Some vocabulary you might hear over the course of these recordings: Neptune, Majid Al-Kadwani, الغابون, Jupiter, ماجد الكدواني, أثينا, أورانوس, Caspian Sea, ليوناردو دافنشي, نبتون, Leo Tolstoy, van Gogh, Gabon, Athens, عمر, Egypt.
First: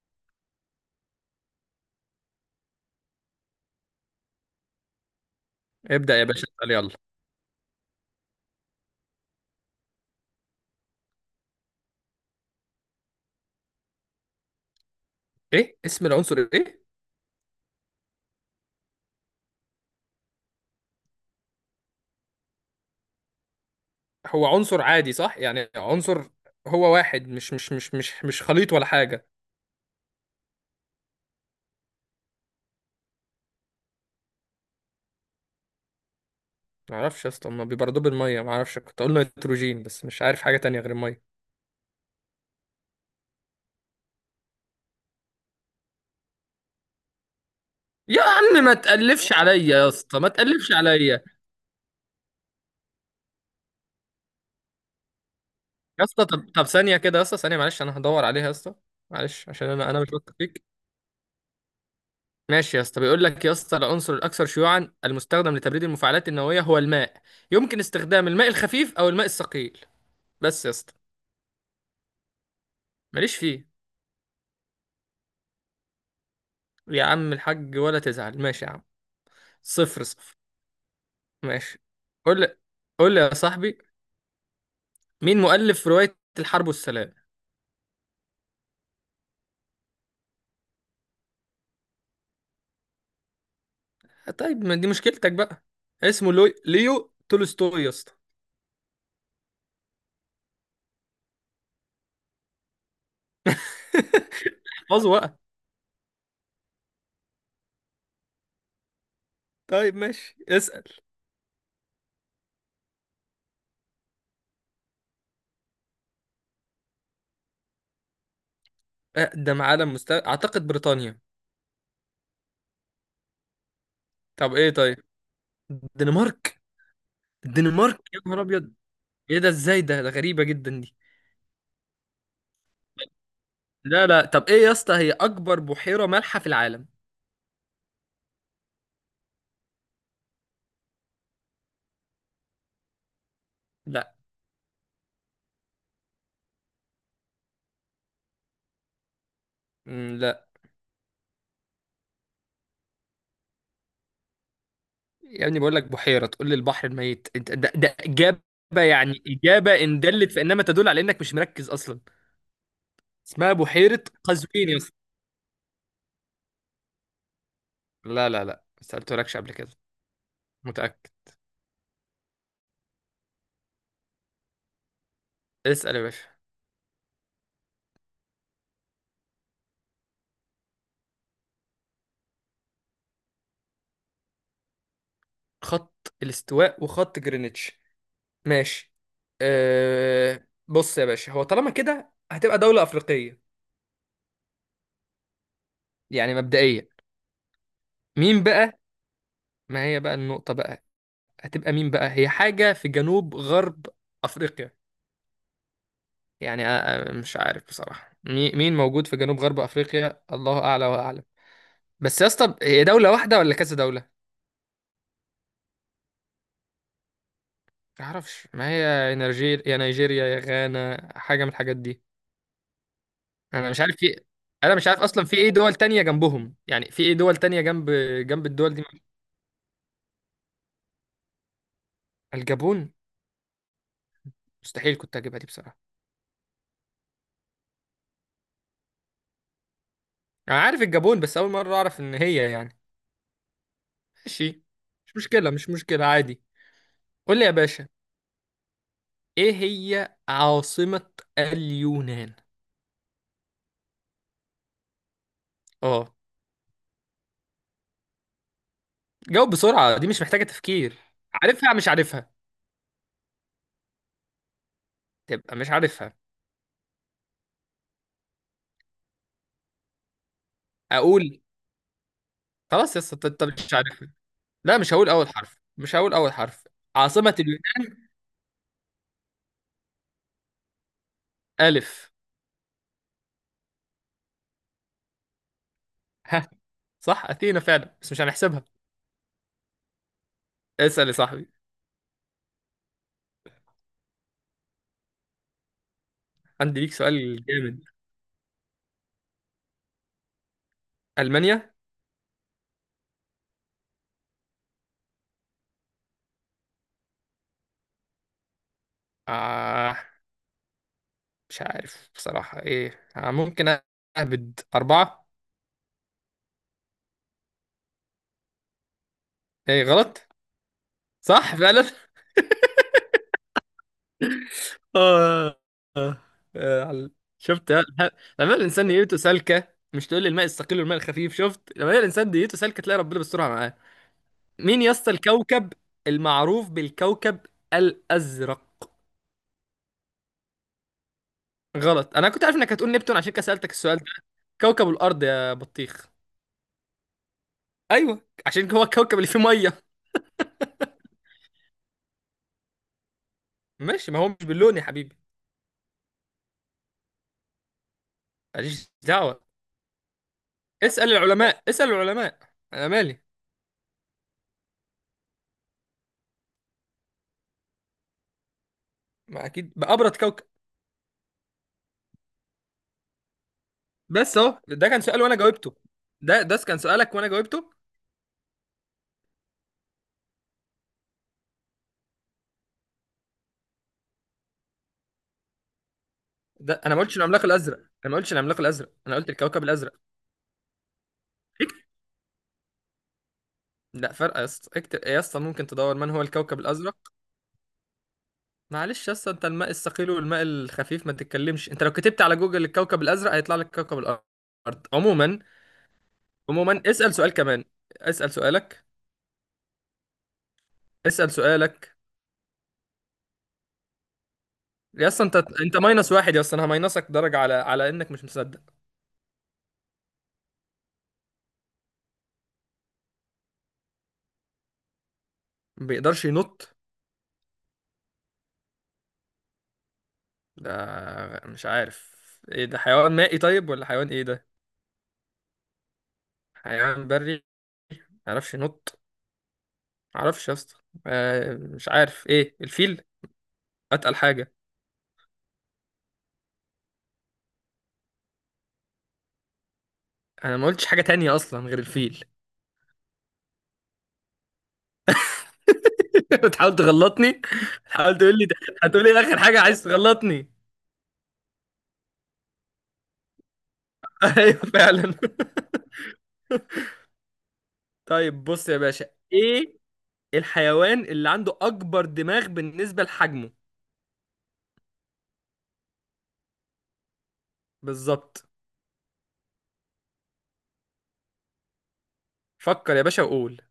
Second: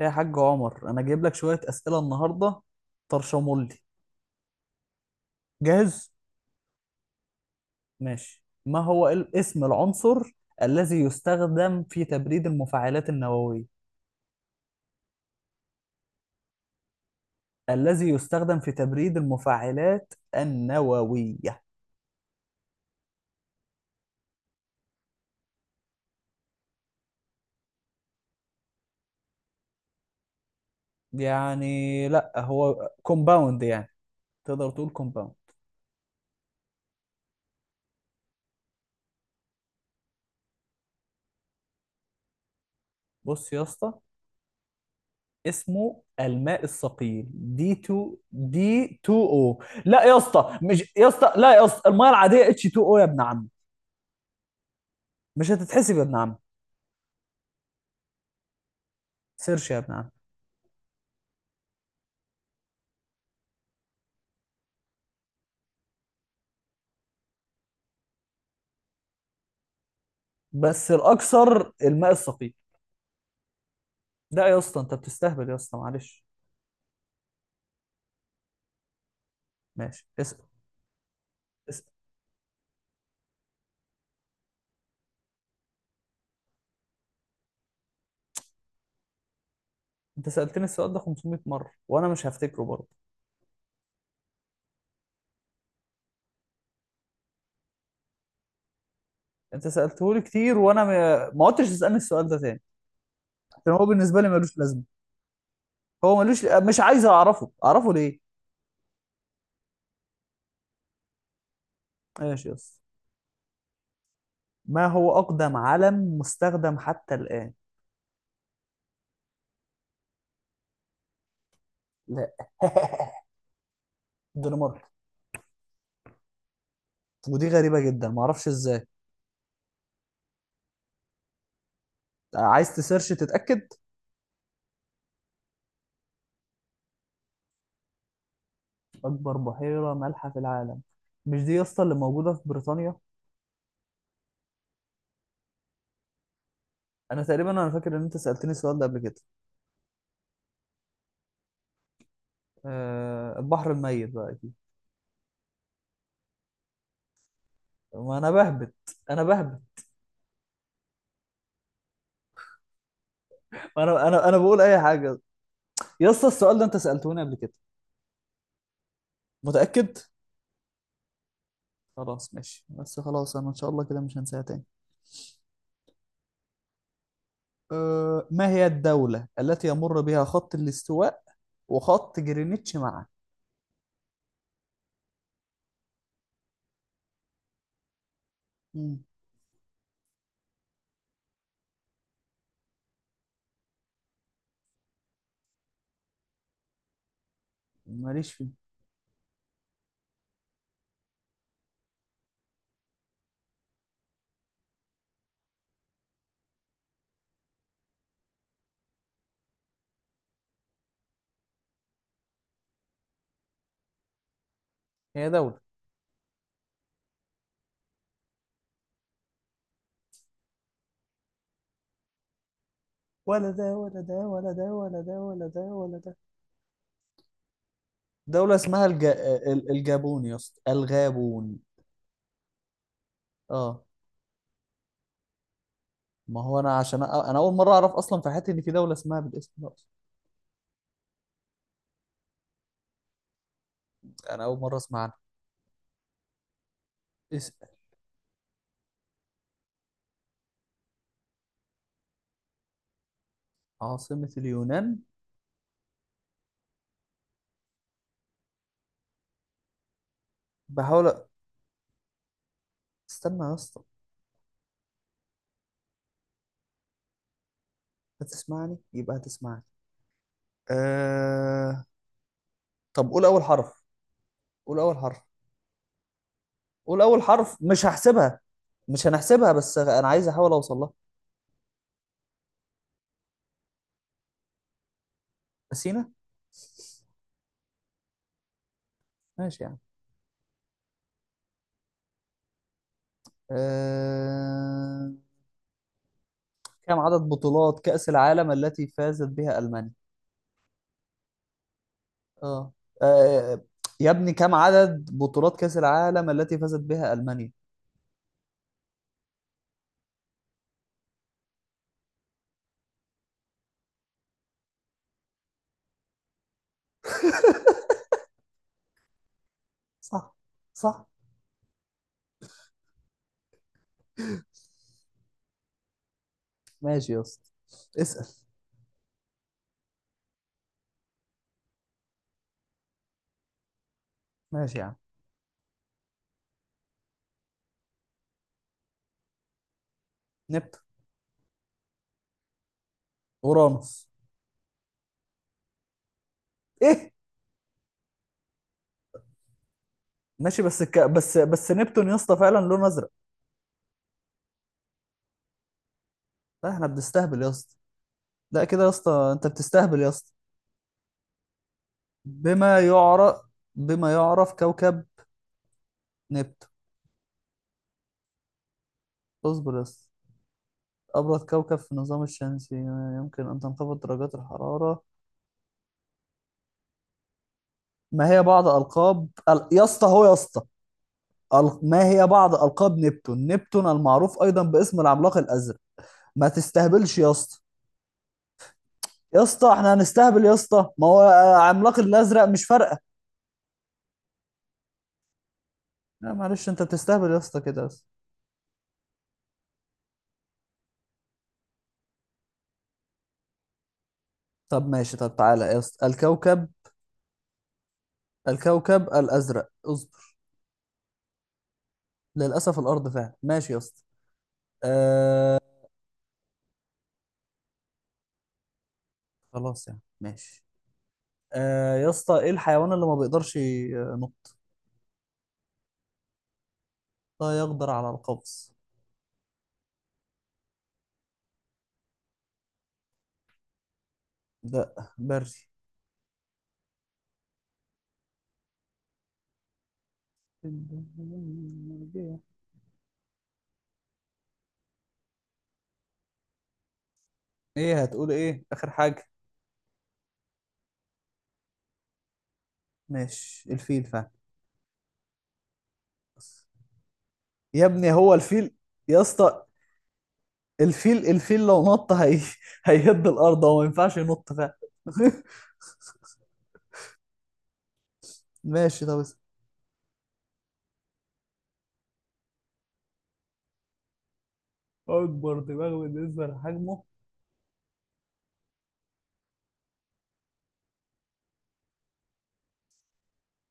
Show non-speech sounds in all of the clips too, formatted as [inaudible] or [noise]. يا حاج عمر، انا جايب لك شوية أسئلة النهاردة. طرشمولي. جاهز. ابدأ يا باشا اسأل يلا. ماشي. ما هو اسم العنصر الذي يستخدم في تبريد المفاعلات النووية؟ ايه اسم العنصر ايه؟ الذي يستخدم في تبريد المفاعلات النووية. هو عنصر عادي صح؟ يعني عنصر هو واحد مش خليط ولا حاجة؟ يعني لا، هو كومباوند يعني. تقدر تقول كومباوند. ما اعرفش يا اسطى، ما بيبردوه بالمية؟ ما اعرفش، كنت اقول نيتروجين بس مش عارف حاجة تانية غير المية. بص يا اسطى، اسمه الماء الثقيل، دي 2 يا عم ما دي 2 تقلفش عليا، او. يا لا يا اسطى ما اسطى، تقلفش مش يا عليا. اسطى، لا يا اسطى، الميه العاديه اتش 2 او يا ابن عم. مش هتتحسب يا يا ابن اسطى عم. طب ثانية كده يا اسطى، ثانية معلش انا هدور عليها يا اسطى. معلش عشان سيرش يا انا ابن انا عم. مش واثق فيك. ماشي يا اسطى، بيقول لك يا اسطى العنصر الاكثر شيوعا المستخدم لتبريد المفاعلات النووية هو الماء، يمكن استخدام الماء الخفيف او الماء الثقيل. بس يا بس اسطى الاكثر الماء الثقيل. ماليش فيه. لا يا اسطى، انت بتستهبل يا اسطى، معلش. يا عم الحاج ولا تزعل، ماشي يا عم. صفر ماشي. صفر. ماشي. قول لي، قول لي يا صاحبي، مين مؤلف رواية الحرب والسلام؟ انت سالتني السؤال ده 500 مره وانا مش هفتكره برضه. طيب ما دي مشكلتك بقى. اسمه ليو تولستوي يا اسطى. انت سالته لي كتير وانا ما عدتش تسالني السؤال ده تاني. عشان هو [laughs] بالنسبه لي ملوش لازمه. احفظه بقى. هو ملوش، مش عايز اعرفه، اعرفه ليه؟ طيب ماشي اسأل. ماشي يا اسطى. ما هو اقدم علم مستخدم حتى الان؟ اقدم عالم مستوى اعتقد بريطانيا. لا. [laughs] طب ايه؟ الدنمارك. طيب، الدنمارك؟ ودي غريبه الدنمارك جدا، يا ما نهار اعرفش ابيض، ازاي. ايه ده؟ ازاي ده غريبة جدا دي. عايز تسيرش تتاكد؟ لا لا، طب ايه يا اسطى هي اكبر بحيرة مالحة في العالم؟ اكبر بحيره مالحه في العالم. مش دي يا اسطى اللي موجوده في بريطانيا؟ لا. انا تقريبا، انا فاكر ان انت سالتني السؤال ده قبل كده. لا. أه، البحر الميت بقى اكيد. يا ابني بقول لك بحيرة تقول لي البحر الميت، انت ده طب ما انا إجابة؟ بهبد. انا يعني بهبد. إجابة إن دلت فإنما تدل على إنك مش مركز أصلا. اسمها ما بحيرة انا انا انا بقول قزوين يا اي اسطى. حاجه. يا اسطى السؤال ده انت سالتوني قبل كده. لا لا لا، ما سألتلكش قبل كده. متاكد؟ متأكد. خلاص ماشي، بس خلاص انا ان شاء الله كده مش هنساها تاني. اسأل يا باشا. أه، ما هي الدوله التي يمر بها خط الاستواء وخط جرينتش معا؟ خط الاستواء وخط جرينتش، ماشي. مم، أه، بص يا باشا، هو طالما كده هتبقى دولة أفريقية، يعني مبدئيا. ماليش مين في. بقى؟ ما هي بقى النقطة بقى، هتبقى مين بقى؟ هي حاجة في جنوب غرب أفريقيا، يعني مش عارف بصراحة مين موجود في جنوب غرب أفريقيا، الله أعلى وأعلم. بس يا اسطى هي دولة واحدة ولا كذا دولة؟ هي دوله. ما أعرفش ما هي، يا نيجير يا نيجيريا يا غانا، حاجة من الحاجات دي. ولا أنا ده مش عارف ولا في، ده ولا ده أنا مش ولا عارف ده. أصلا في إيه دول تانية جنبهم، يعني في إيه دول تانية جنب جنب دوله الدول اسمها دي. الج... ال- الجابون يا اسطى، الغابون. الجابون؟ اه. مستحيل كنت أجيبها دي بصراحة. ما هو انا اول مره اعرف اصلا في حياتي ان في دوله اسمها بالاسم ده اصلا. أنا عارف الجابون بس أول مرة أعرف إن هي يعني. انا اول ماشي، مره اسمع مش عنها. مشكلة مش مشكلة عادي. قول لي اسم يا باشا. إيه هي عاصمة اليونان؟ عاصمه اليونان. اه. جاوب بسرعة دي مش محتاجة تفكير. بحاول عارفها مش عارفها؟ استنى يا اسطى. تبقى مش عارفها. هتسمعني يبقى هتسمعني. أقول؟ أه... خلاص يا طب قول اسطى اول أنت مش حرف. عارفها. لا قول مش اول هقول حرف. أول حرف، مش هقول أول حرف. قول اول عاصمة حرف، مش اليونان. هحسبها. مش هنحسبها، بس انا عايز احاول اوصل لها. ألف. اثينا. ها؟ صح، أثينا فعلا، بس مش هنحسبها. ماشي يعني. اسأل يا صاحبي. أه... عندي ليك كم عدد سؤال بطولات جامد. كأس العالم التي فازت بها ألمانيا؟ ألمانيا. اه. آه، يا ابني كم عدد بطولات كأس العالم التي فازت بها ألمانيا؟ آه مش عارف بصراحة. إيه آه ممكن أهبد أربعة. إيه غلط؟ صح. صح فعلا. [laughs] آه آه آه. ماشي يا اسطى. شفت لما الإنسان نيته سالكة؟ مش تقول لي الماء الثقيل والماء الخفيف؟ شفت لما الإنسان نيته سالكة تلاقي ربنا بيسترها معاه. ماشي مين يا يا عم. اسطى الكوكب المعروف بالكوكب الأزرق؟ نبتون. غلط. أنا كنت عارف إنك هتقول نبتون، عشان كده سألتك السؤال ده. اورانوس. كوكب الأرض يا بطيخ. ايه. أيوه عشان هو الكوكب اللي فيه مية. ماشي بس الك... بس بس نبتون يا اسطى فعلا لونه ازرق. ماشي، ما هو مش باللون يا حبيبي. لا، احنا بنستهبل يا اسطى. لا كده يا ماليش اسطى، دعوة، انت بتستهبل يا اسطى. اسأل العلماء اسأل العلماء، بما أنا مالي. يعرف. بما يعرف كوكب نبتون. ما أكيد اصبر يا اسطى. بأبرد كوكب. ابرد كوكب في النظام الشمسي يمكن ان تنخفض درجات بس اهو ده كان الحرارة. سؤال وانا جاوبته، ده كان سؤالك وانا جاوبته. ما هي بعض القاب ال- يا اسطى، هو، يا اسطى، ما هي بعض ألقاب نبتون؟ نبتون المعروف أيضا باسم العملاق الأزرق. ما ده انا ما قلتش تستهبلش يا العملاق اسطى. الازرق، انا ما قلتش العملاق الازرق، انا قلت يا الكوكب اسطى الازرق. احنا هنستهبل يا اسطى. ما هو اكتب. عملاق الأزرق مش فارقة. لا فرق يا اسطى، اكتب يا اسطى، ممكن تدور من هو لا الكوكب معلش، انت الازرق. بتستهبل يا اسطى كده بس. معلش يا اسطى، انت الماء الثقيل والماء الخفيف ما تتكلمش، انت لو كتبت على جوجل الكوكب الازرق هيطلع لك كوكب الارض. طب ماشي، طب عموما، تعالى يا اسطى الكوكب. عموما اسال سؤال كمان. اسال سؤالك، الكوكب الأزرق، اصبر. اسال سؤالك. للأسف الأرض فعلا. ماشي يا اسطى. يا اسطى انت آه. انت ماينس واحد يا اسطى، انا هماينسك درجه على انك مش مصدق. خلاص يعني ماشي. يا اسطى، ايه الحيوان اللي ما بيقدرش ينط؟ ما بيقدرش ينط؟ لا يقدر على القفز. ده مش عارف، ايه ده حيوان مائي طيب ولا حيوان ايه ده؟ لا، بري. حيوان بري، معرفش ينط، معرفش يا اسطى. مش عارف. ايه الفيل؟ اتقل حاجه. ايه هتقول؟ ايه اخر حاجة؟ انا ما قلتش حاجه تانية اصلا غير الفيل. ماشي الفيل فعلا. [laughs] بتحاول تغلطني، يا ابني بتحاول هو تقول لي ده، الفيل. هتقول لي يا إيه اخر حاجه؟ اسطى عايز تغلطني. [laughs] الفيل لو نط، [laughs] هيهد الارض، هو ما ينفعش ينط. ايوه فعلا. [laughs] [laughs] طيب بص يا باشا، ماشي طب اسأل. ايه الحيوان اللي عنده اكبر دماغ بالنسبه لحجمه؟ اكبر دماغ بالنسبه لحجمه؟ بالظبط، فكر يا باشا وقول.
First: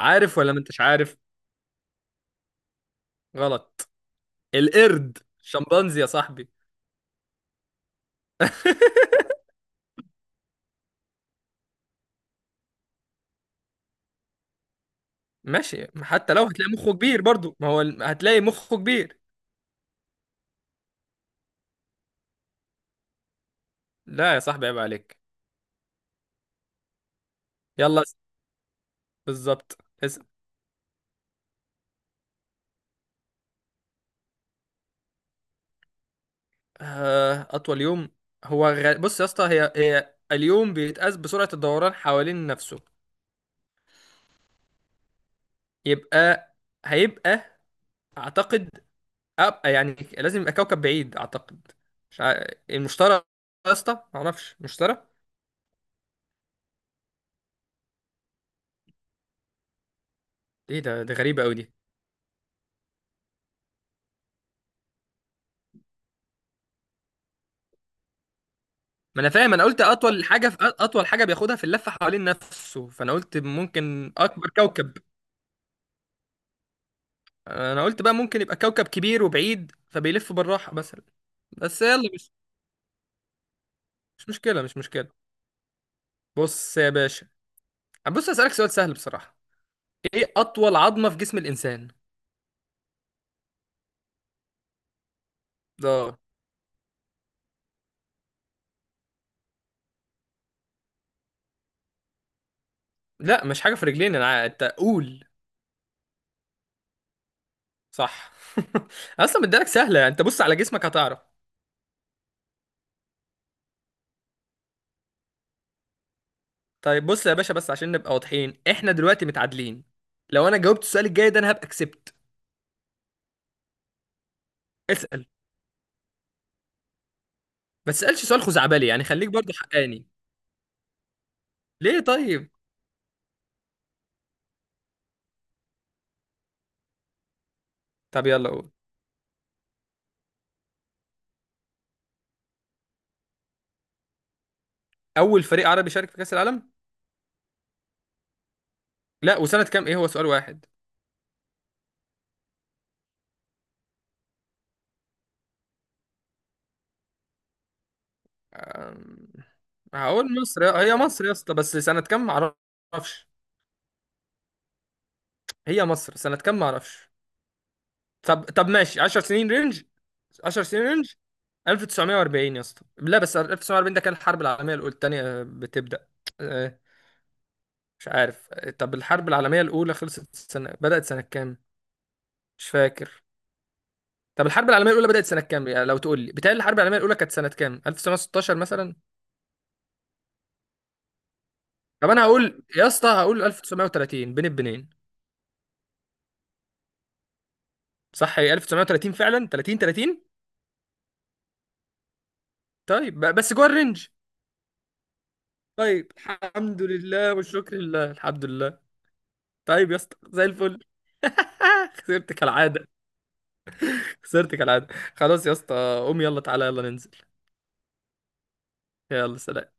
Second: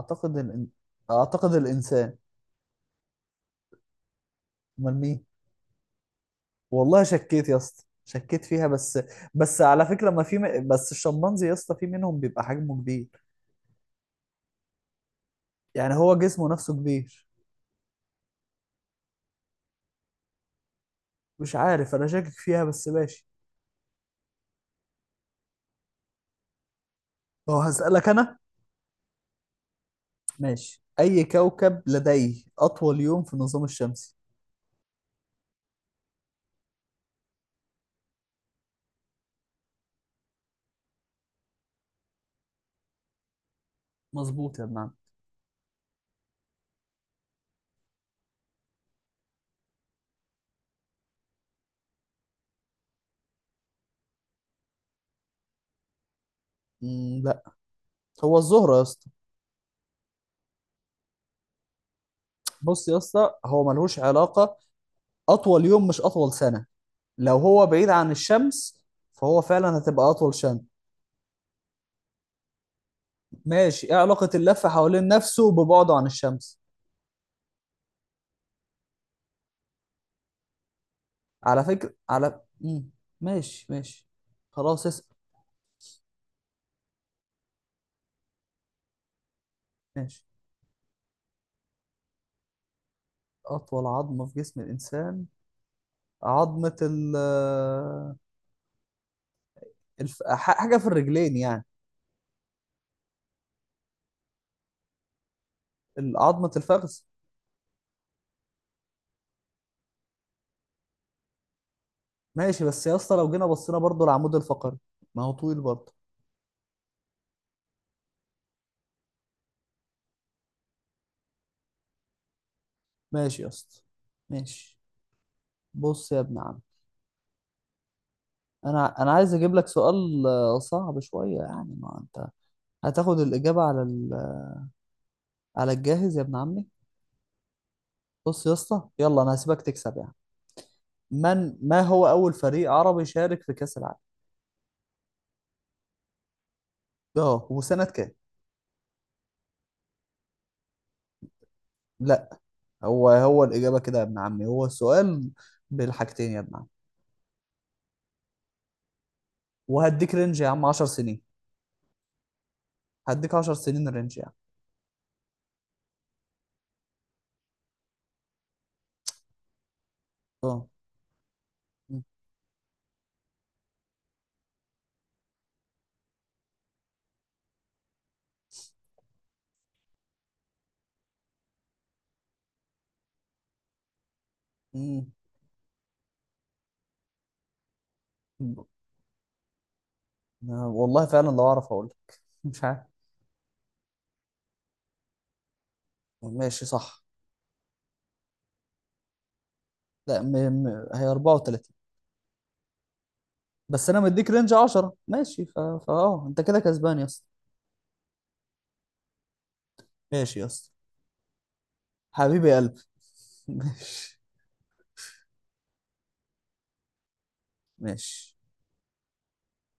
عارف ولا ما انتش عارف؟ اعتقد الانسان. غلط. القرد شمبانزي يا صاحبي. والله شكيت يا اسطى، شكيت فيها بس. [laughs] بس على فكره، ما في م... بس الشمبانزي يا اسطى في منهم بيبقى حجمه كبير. ماشي يعني هو حتى لو جسمه هتلاقي نفسه مخه كبير كبير. برضو، ما هو هتلاقي مخه كبير. مش عارف، انا شاكك فيها بس ماشي. لا يا صاحبي عيب عليك. هو يلا هسألك انا. بالظبط. اس- ماشي. اي كوكب لديه اطول يوم في النظام الشمسي؟ اطول يوم. بص يا اسطى، هي اليوم بيتقاس بسرعة الدوران حوالين نفسه. مظبوط يا ابن عم. يبقى هيبقى اعتقد، أبقى يعني لازم يبقى كوكب بعيد اعتقد. مش ع... المشتري يا اسطى، معرفش، مشتري. مم، هو الزهرة يا اسطى. ايه ده غريبة قوي دي. بص يا اسطى هو ملهوش علاقة. أطول يوم مش أطول سنة. لو هو بعيد عن الشمس، ما انا فهو فاهم، انا فعلا قلت هتبقى اطول أطول. حاجه في اطول حاجه بياخدها في اللفه حوالين نفسه، فانا قلت ماشي. إيه ممكن علاقة اكبر اللف كوكب. حوالين نفسه ببعده عن الشمس؟ انا قلت بقى ممكن يبقى كوكب كبير وبعيد فبيلف بالراحه مثلا. على بس فكرة، يلا مش، على مم. ماشي ماشي. مش مشكله مش خلاص اسأل. مشكله. بص يا باشا، بص اسالك سؤال سهل بصراحه، ماشي. ايه اطول عظمه في جسم الانسان؟ أطول عظمة في جسم الإنسان. ده عظمة ال آه، الف... ح- حاجة في الرجلين يعني. لا مش حاجه في رجلين، انا انت قول. عظمة الفخذ. صح. [laughs] اصلا مديلك سهله، انت بص على جسمك هتعرف. ماشي، بس يا اسطى لو جينا بصينا برضو العمود الفقري، ما هو طويل برضه. طيب بص يا باشا، بس عشان نبقى واضحين احنا دلوقتي متعادلين، لو انا جاوبت السؤال الجاي ده انا هبقى كسبت. ماشي يا اسطى ماشي. اسال. بص يا ابن عم. ما تسألش سؤال خزعبلي، انا يعني انا خليك عايز برضه اجيب لك حقاني. سؤال صعب شويه يعني. ما ليه انت طيب؟ هتاخد الاجابه على الجاهز يا ابن عمي. طب بص يلا يا قول. اسطى يلا انا هسيبك تكسب يعني. من ما هو اول فريق عربي شارك في كاس العالم؟ أول فريق عربي شارك في كأس العالم؟ اه، وسنه كام؟ لا وسنة كام؟ إيه هو سؤال واحد؟ لا. هو هو الاجابه كده يا ابن عمي، هو السؤال بالحاجتين يا ابن عمي. أم، وهديك رينج هقول يا مصر عم 10 هي سنين. مصر يا اسطى، بس سنة كام معرفش. هديك 10 سنين رينج يعني. هي مصر، سنة كام معرفش. طب ماشي 10 سنين رينج. 10 اه. سنين رينج. 1940 يا اسطى. لا بس 1940 ده كان الحرب العالمية الأولى التانية بتبدأ. آه، مش عارف. طب الحرب العالمية الأولى خلصت سنة، بدأت سنة كام؟ مش فاكر. طب الحرب العالميه الاولى بدات سنه كام؟ يعني لو تقول لي بتهيألي الحرب العالميه الاولى كانت سنه كام، 1916 مثلا. والله فعلا لو اعرف اقول. طب انا هقول يا اسطى، هقول 1930 بين البنين. ماشي صح. صح، هي 1930 فعلا. 30 لا، 30. م... هي 34. طيب بس جوه بس انا الرينج. مديك رينج 10. ماشي طيب فاه انت كده الحمد كسبان يا اسطى. لله والشكر لله، الحمد لله. طيب يا اسطى ماشي يا زي اسطى. الفل. [laughs] خسرت حبيبي يا قلبي. كالعاده، [laughs] ماشي خسرت كالعاده. خلاص يا اسطى قوم، يلا تعالى يلا ننزل. ماشي. يلا سلام.